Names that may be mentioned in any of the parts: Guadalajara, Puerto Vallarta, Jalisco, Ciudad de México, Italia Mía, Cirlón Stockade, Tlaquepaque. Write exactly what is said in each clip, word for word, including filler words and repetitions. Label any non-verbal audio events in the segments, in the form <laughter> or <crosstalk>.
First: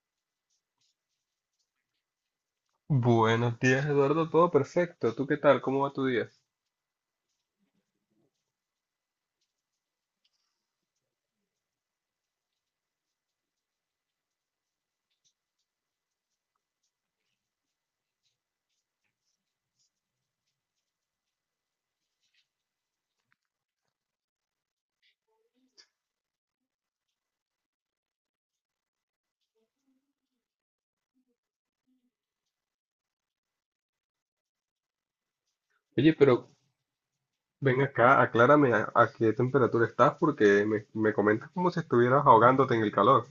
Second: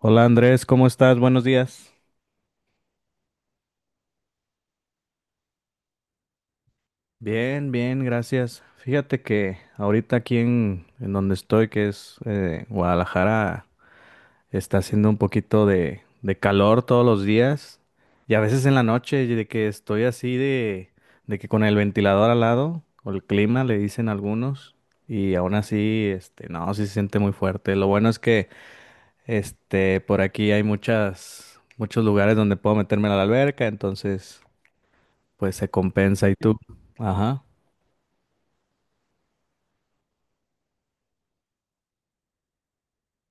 Hola Andrés, ¿cómo estás? Buenos días. Buenos días, Eduardo. Todo perfecto. ¿Tú qué tal? ¿Cómo va tu día? Bien, bien, gracias. Fíjate que ahorita aquí en, en donde estoy, que es eh, Guadalajara, está haciendo un poquito de, de calor todos los días y a veces en la noche y de que estoy así de, de que con el ventilador al lado o el clima le dicen algunos y aún así, este, no, sí se siente muy fuerte. Lo bueno es que este, por aquí hay muchas, muchos lugares donde puedo meterme a la alberca, entonces pues se Oye, compensa. ¿Y pero tú? Ajá. ven acá, aclárame a, a qué temperatura estás porque me, me comentas como si estuvieras ahogándote en el calor.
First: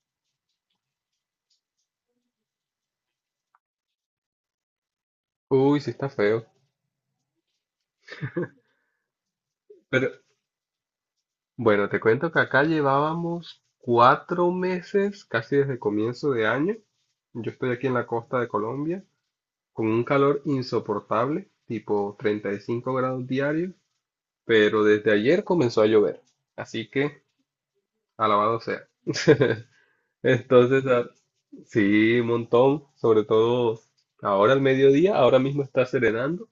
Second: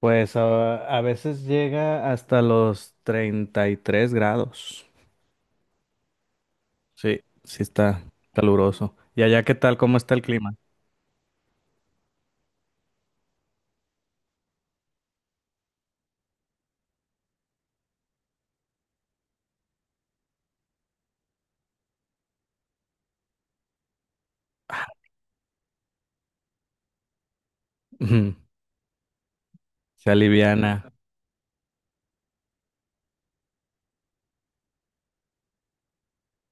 Pues a, a veces llega hasta los treinta y tres grados. Uy, sí está feo. Sí, sí está caluroso. ¿Y allá qué tal? ¿Cómo Pero está el clima? bueno, te cuento que acá llevábamos cuatro meses, casi desde comienzo de año. Yo estoy aquí en la costa de Colombia, con un calor insoportable, tipo treinta y cinco grados diarios, pero desde ayer comenzó a llover. Así que, Ujú. alabado sea. Se Entonces, aliviana. a- sí, un montón, sobre todo ahora al mediodía, ahora mismo está serenando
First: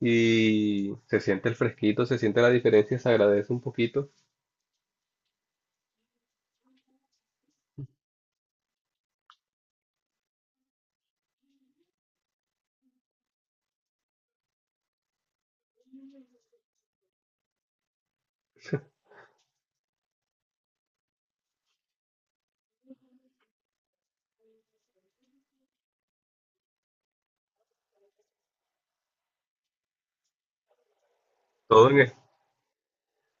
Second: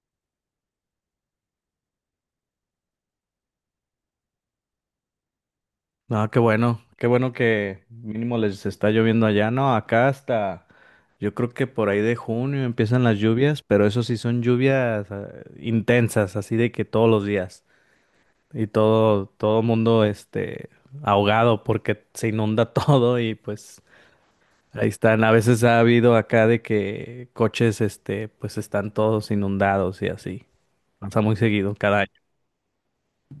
y se siente el fresquito, se siente la diferencia, se agradece un poquito, No, qué bueno. Qué bueno que mínimo les está lloviendo allá. No, acá hasta yo creo que por ahí de junio empiezan las lluvias, pero eso sí son lluvias eh, intensas, así de que todos los días. Y todo, todo mundo este ahogado porque se inunda <laughs> todo y pues ahí están. A veces ha habido acá de que coches este pues están todos inundados y así. Pasa muy seguido todo cada en, año. es-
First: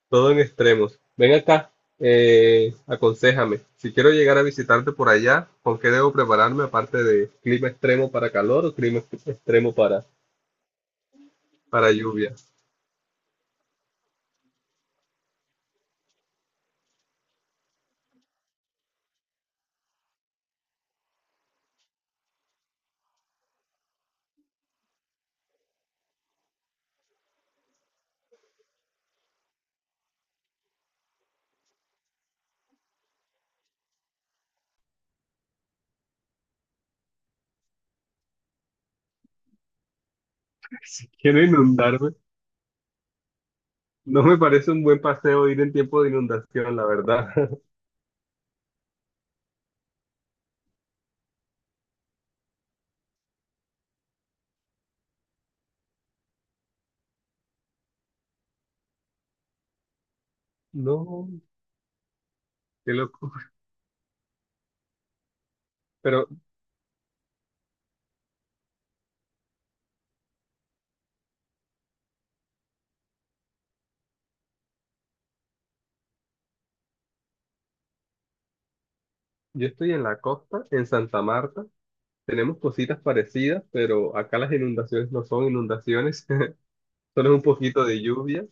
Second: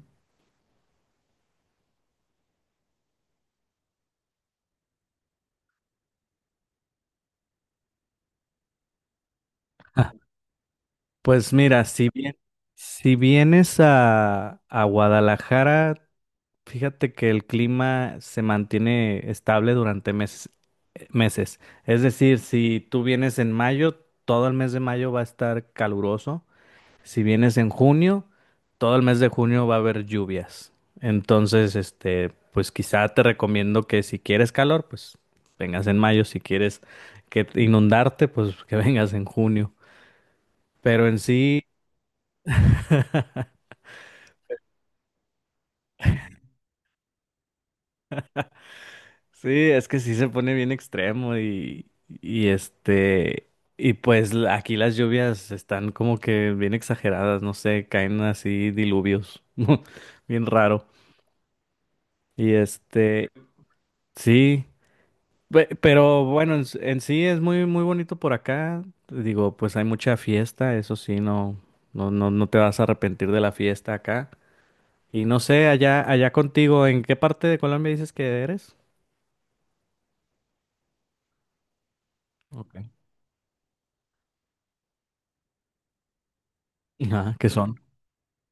todo en extremos. Ven acá, eh, aconséjame, si quiero llegar a visitarte por allá, ¿con qué debo prepararme aparte de clima extremo para calor o clima ex- extremo <laughs> para, Ah, pues mira, para si lluvia? bien, si vienes a, a Guadalajara, fíjate que el clima se mantiene estable durante meses, meses. Es decir, si tú vienes en mayo, todo el mes de mayo va a estar caluroso. Si vienes en junio, todo el mes de junio va a haber lluvias. Entonces, este, pues quizá te recomiendo que si quieres calor, pues vengas en mayo. Si quieres que te- inundarte, pues que <laughs> vengas en junio. Pero en <laughs> Quiero sí, inundarme, <laughs> no me parece un buen paseo ir en tiempo de inundación, la verdad. <laughs> sí, es que sí se pone bien extremo y, y este, y pues la- aquí las lluvias están como que bien exageradas, no sé, caen así diluvios, <laughs> bien raro. No, Y qué este, loco. sí. Pe- Pero Pero. bueno, en, s- en sí es muy, muy bonito por acá. Digo, pues hay mucha fiesta, eso sí, no, no, no, no te vas a arrepentir de la fiesta acá. Y no sé, allá, allá contigo, ¿en qué parte de Colombia dices que eres? Yo estoy en la costa, en Santa Marta. Tenemos Ok. cositas parecidas, pero acá las inundaciones no son inundaciones, <laughs> solo Ah, es un que son. poquito de lluvia.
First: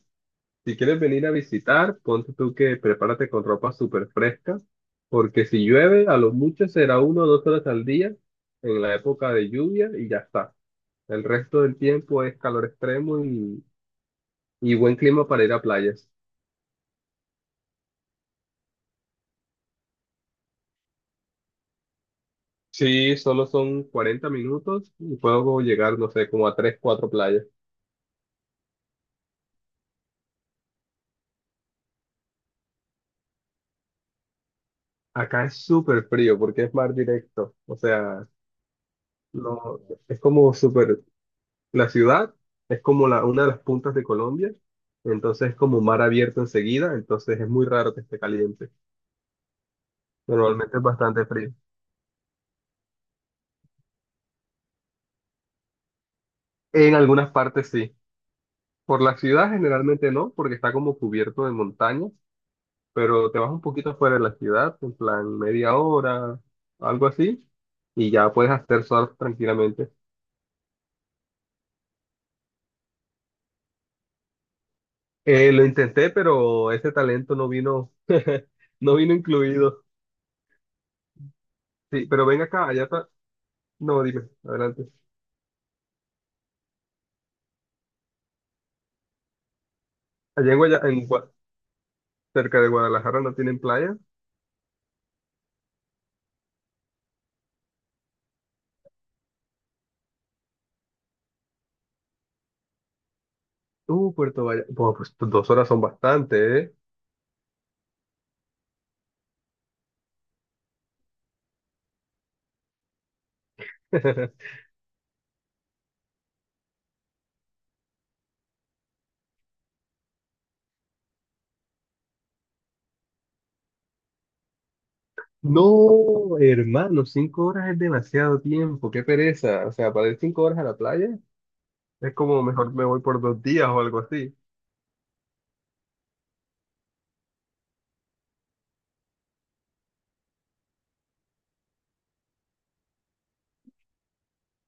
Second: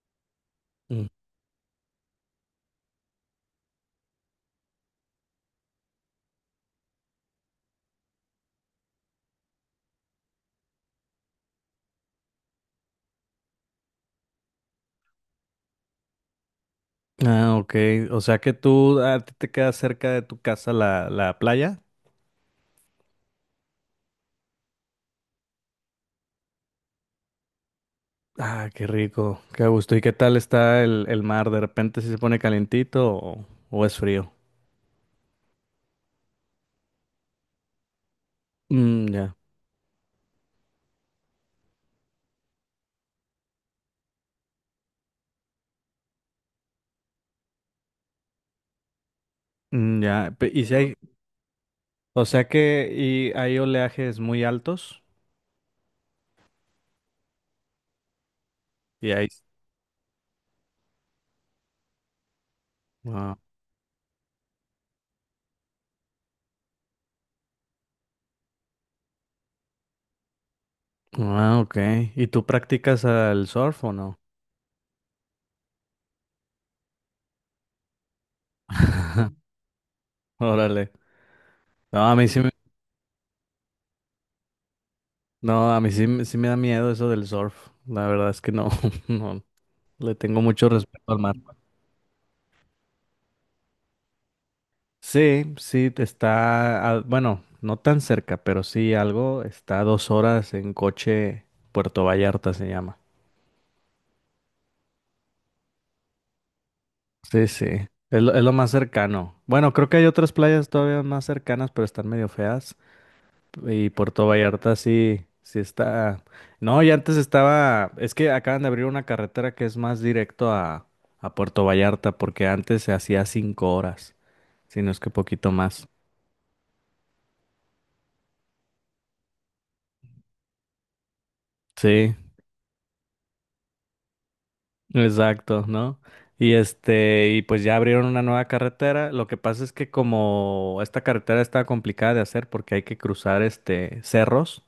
Si Son. quieres Mm. venir a visitar, ponte tú que prepárate con ropa súper fresca, porque si llueve, a lo mucho será uno o dos horas al día en la época de lluvia y ya está. El resto del tiempo es calor extremo y, y buen clima para ir a playas. Ah, ok. O sea que tú, a ti te queda cerca de tu casa la, la playa. Sí, solo son cuarenta minutos y puedo llegar, no sé, como a tres cuatro playas. Ah, qué rico, qué gusto. ¿Y qué tal está el, el mar? ¿De repente si se pone calentito o, o es frío? Acá es súper frío porque es mar directo. O sea, Mm, ya. no, es como súper... La ciudad es como la, una de las puntas de Colombia. Entonces es como mar abierto enseguida. Entonces es muy raro que esté caliente. Mm, ya. Pe- ¿Y si Normalmente es hay, bastante frío. o sea que y hay oleajes muy altos En algunas partes sí. Por y la hay? ciudad generalmente no, porque está como cubierto de montañas. Pero Ah, te vas un poquito afuera de la ciudad, en plan media hora, algo así. Y ya puedes hacer surf tranquilamente. ah, ok. ¿Y tú practicas el surf o no? Eh, lo intenté, pero ese talento no vino, <laughs> no vino <laughs> incluido. Órale. No, Sí, a pero mí sí ven me, acá, allá está. No, dime, adelante. no, a mí sí, me- sí me da miedo eso del surf. La verdad es que no, <laughs> no, le tengo Allá en, mucho Guaya- en respeto al Gua- mar. Cerca de Guadalajara no tienen playa. Sí, sí, te está, a- bueno, no tan cerca, pero sí algo, está a dos horas en coche, Puerto Vallarta se llama. Uh, Puerto Vallarta. Bueno, pues pues, dos horas son bastante, ¿eh? Sí, sí, es lo, es lo más cercano. Bueno, creo que hay otras playas todavía más cercanas, pero están medio feas. Y Puerto <laughs> Vallarta sí, sí está. No, y antes estaba. Es que acaban de abrir una carretera que es más directo a, a Puerto Vallarta, porque antes se hacía cinco horas, si no es que poquito más. No, hermano, cinco horas es demasiado tiempo, qué pereza. O sea, para ir cinco horas a la playa es Sí. como mejor me voy por dos días o algo así. Exacto, ¿no? Y este, y pues ya abrieron una nueva carretera. Lo que pasa es que como esta carretera está complicada de hacer porque hay que cruzar este cerros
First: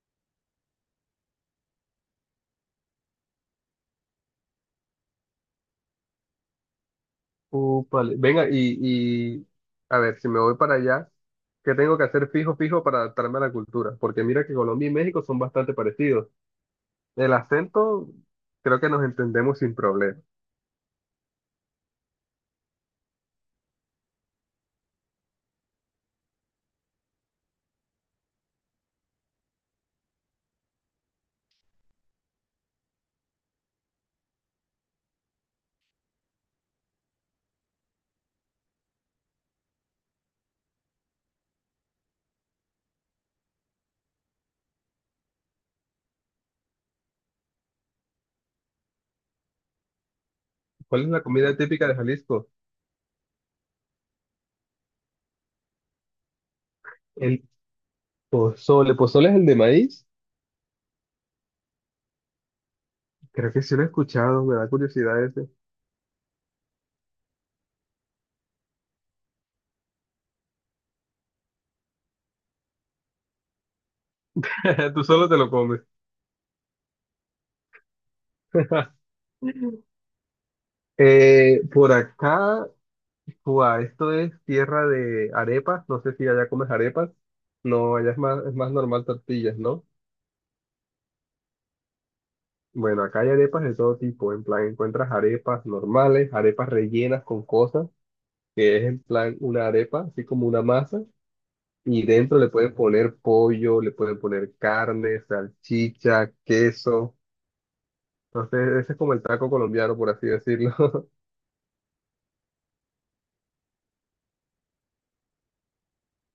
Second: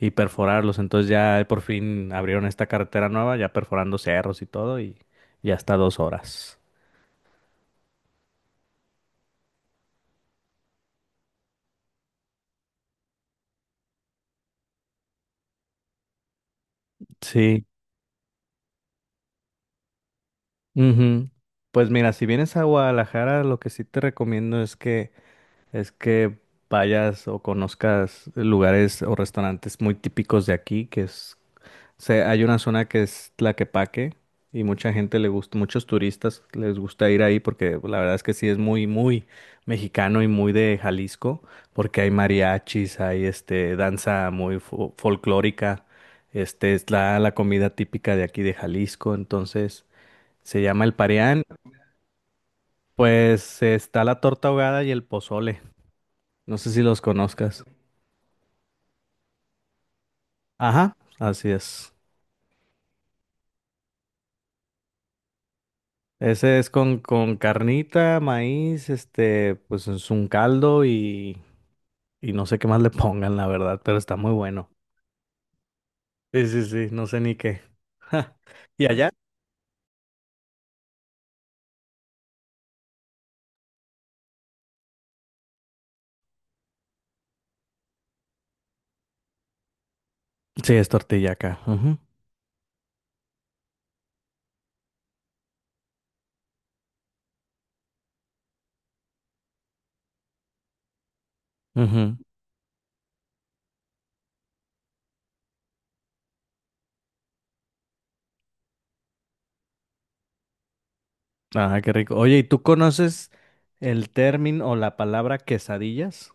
y perforarlos. Entonces ya por fin abrieron esta carretera nueva, ya perforando cerros y todo, y ya está dos horas. Úpale. Venga, y, y a ver, si me voy para allá, ¿qué tengo que hacer fijo, fijo para adaptarme a la cultura? Porque mira que Colombia y México son bastante parecidos. El Sí. acento, creo que nos entendemos sin problema. Ujú. Pues mira, si vienes a Guadalajara, lo que sí te recomiendo es que es que vayas o conozcas lugares o restaurantes muy típicos de aquí, que es, se- hay una zona que es Tlaquepaque y mucha gente le gusta, muchos turistas les gusta ir ahí porque la verdad es que sí es muy, muy mexicano y muy de Jalisco, porque hay mariachis, hay este, danza muy fo- folclórica, este, es la, la comida típica de aquí de Jalisco, entonces se llama el ¿Cuál es la pareán, comida típica de Jalisco? pues está la torta ahogada y el pozole, no sé si los El conozcas. pozole. ¿Pozole es el de maíz? Ajá, así es. Creo que sí lo he escuchado, me da curiosidad ese. Ese es con, con carnita, maíz, este, pues es un caldo y, y no sé qué más le <laughs> pongan, la verdad, pero está muy bueno. <laughs> Tú solo te lo comes. Sí, sí, sí, no sé ni qué. <laughs> ¿Y <laughs> allá? Eh, por acá, ua, esto es tierra de arepas. No sé si allá comes arepas. No, allá es más, es más normal tortillas, ¿no? Sí, es tortilla acá. Ujú, Bueno, acá hay arepas de todo tipo. En plan, encuentras arepas normales, arepas rellenas con cosas, que es en plan una arepa, así como una masa. Y ujú. dentro le pueden poner pollo, le pueden poner carne, salchicha, queso. Entonces, ese es como el taco colombiano, por así decirlo. <laughs> Ajá, qué rico. Oye, ¿y tú conoces el término o la palabra quesadillas?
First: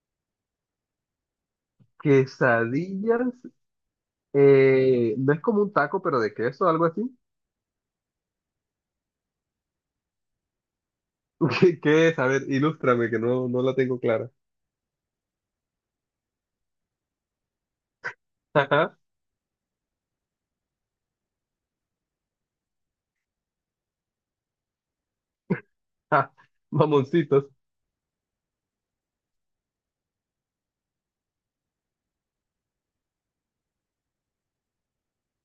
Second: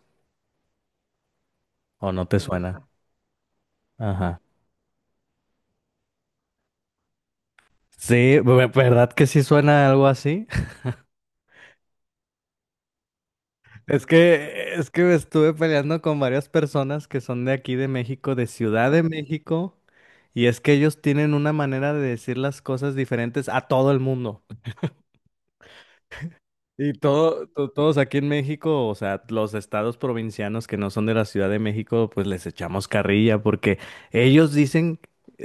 ¿O no te suena? Quesadillas, Ajá. eh, no es como un taco, pero de queso, algo así. Sí, ve- ¿verdad que sí suena algo así? <laughs> ¿Qué, qué es? A ver, ilústrame, que no, no la tengo Es clara. que, es que me estuve peleando con varias personas que son de aquí de México, de Ciudad Ajá. de <laughs> México, y es que ellos tienen una manera de decir las cosas diferentes a todo el mundo. Ah, Y mamoncitos. todo, to- todos aquí en México, o sea, los estados provincianos que no son de la Ciudad de México, pues les echamos carrilla porque ellos dicen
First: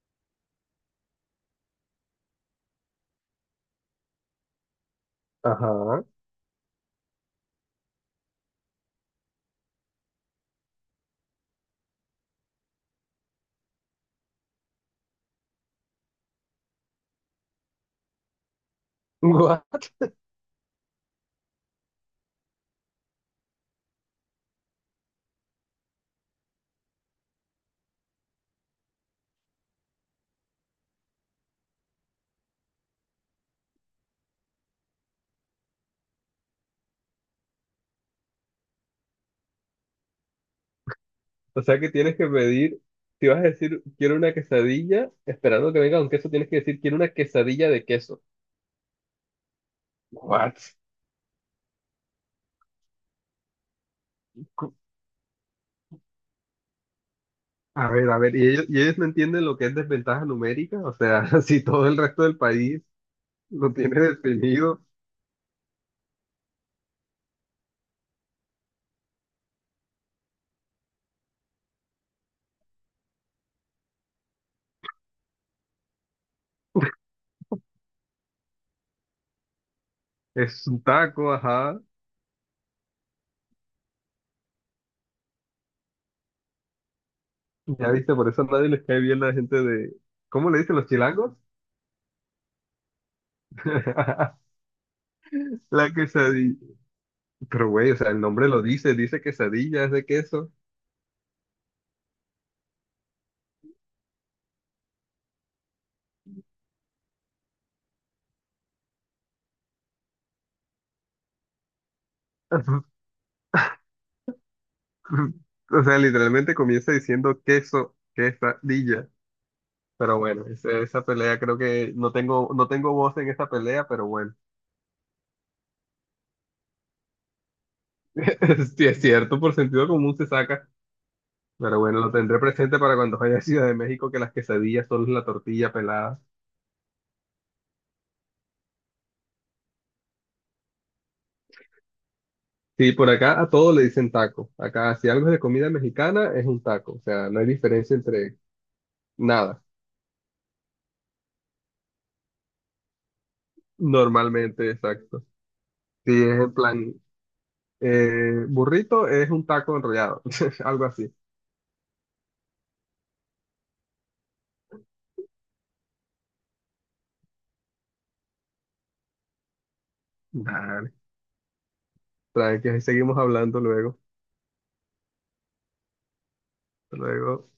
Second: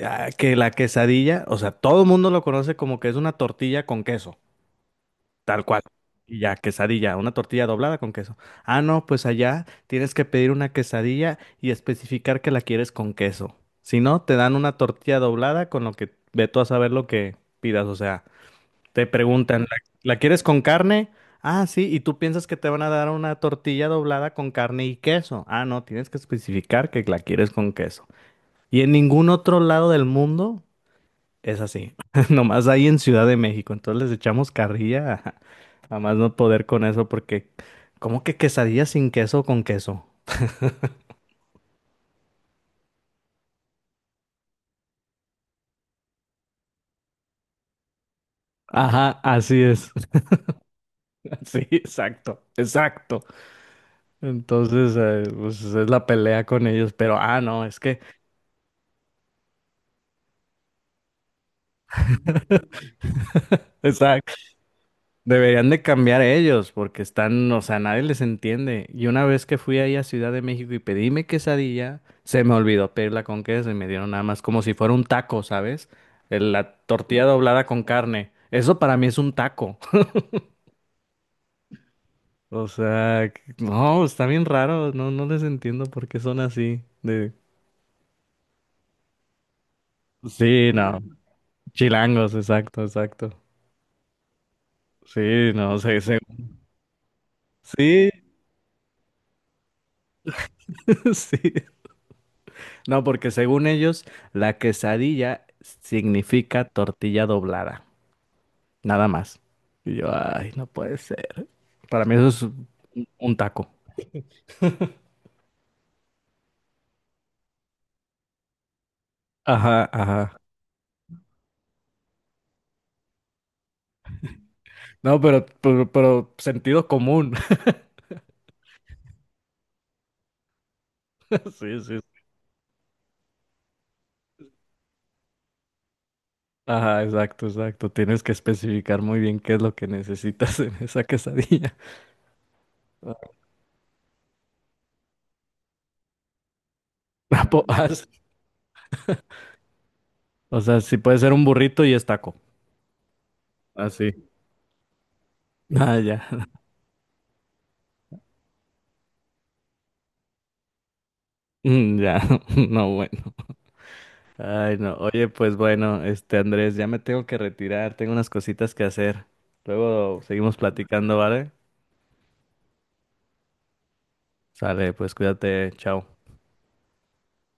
ah, que la quesadilla, o sea, todo el mundo lo conoce como que es una tortilla con queso. Tal cual. Ajá. Y ya, quesadilla, una tortilla doblada con queso. Ah, no, pues allá tienes que pedir una quesadilla y especificar que la quieres con queso. Si no, te dan una tortilla doblada con lo que ve tú a saber lo que pidas. O sea, te preguntan, ¿la, <laughs> la quieres con carne? Ah, sí, y tú piensas que te van a dar una tortilla doblada con carne y queso. Ah, no, tienes que especificar que la quieres con queso. Y en ningún otro lado del mundo. Es así, <laughs> nomás ahí en Ciudad de México, entonces les echamos carrilla a, a más no poder con eso porque ¿cómo que quesadilla sin queso o con queso? O sea que tienes que pedir, si vas a decir quiero una quesadilla, esperando que venga un queso, tienes que decir quiero una quesadilla de queso. Ajá, así es, What? <laughs> sí, exacto, exacto. Cu- Entonces, eh, pues es la pelea con ellos, pero ah, no, es A que, ver, a ver, ¿y ellos, y ellos no entienden lo que es desventaja numérica? O sea, <laughs> si todo el resto del país lo tiene exacto. definido, Deberían de cambiar ellos porque están, o sea, nadie les entiende. Y una vez que fui ahí a Ciudad de México y pedí mi quesadilla, se me olvidó pedirla con queso y me dieron nada más como si fuera un taco, ¿sabes? El- La tortilla doblada con carne. Eso para mí es un taco. <laughs> es un taco, ajá. O sea, que- no, está bien raro. No, no les entiendo por qué son así. De... Ya viste, por eso a nadie les cae bien la gente de... ¿Cómo le Sí, dicen los no. chilangos? Chilangos, exacto, exacto. <laughs> Sí, no, La sé, se... quesadilla. Pero güey, o sí, sea, el nombre lo dice, dice quesadilla, es de queso. <laughs> sí. No, porque según ellos, la quesadilla significa tortilla doblada, nada más. Y yo, ay, no puede ser. Para mí eso es un <laughs> un taco. <laughs> O sea, literalmente comienza diciendo queso, quesadilla. Ajá, Pero ajá. bueno, ese- esa pelea creo que no tengo, no tengo voz en esa pelea, pero bueno. No, pero, pero, pero sentido común. <laughs> Sí, es cierto, por sentido común se saca. <laughs> Pero Sí, sí. bueno, lo tendré presente para cuando vaya a Ciudad de México, que las quesadillas son la tortilla pelada. Ajá, exacto, exacto. Tienes que especificar muy bien qué es lo que necesitas en esa quesadilla. Sí, por <laughs> acá a todo le dicen taco. Acá, si algo es de comida mexicana, es un taco. O sea, no Ah, hay po- ah, diferencia s- entre nada. O sea, si puede ser un burrito y es taco. Así. Normalmente, exacto. Ah, sí. Ah, Si ya. es en <laughs> plan, eh, burrito es un taco enrollado, <laughs> algo así. Mm, ya. <laughs> No, bueno. Ay, no. Oye, pues bueno, este Andrés, ya me tengo que retirar, tengo unas cositas que hacer. Luego seguimos Nah, platicando, ¿vale? tranqui, ahí seguimos hablando luego. Sale, pues cuídate, chao. Hasta luego.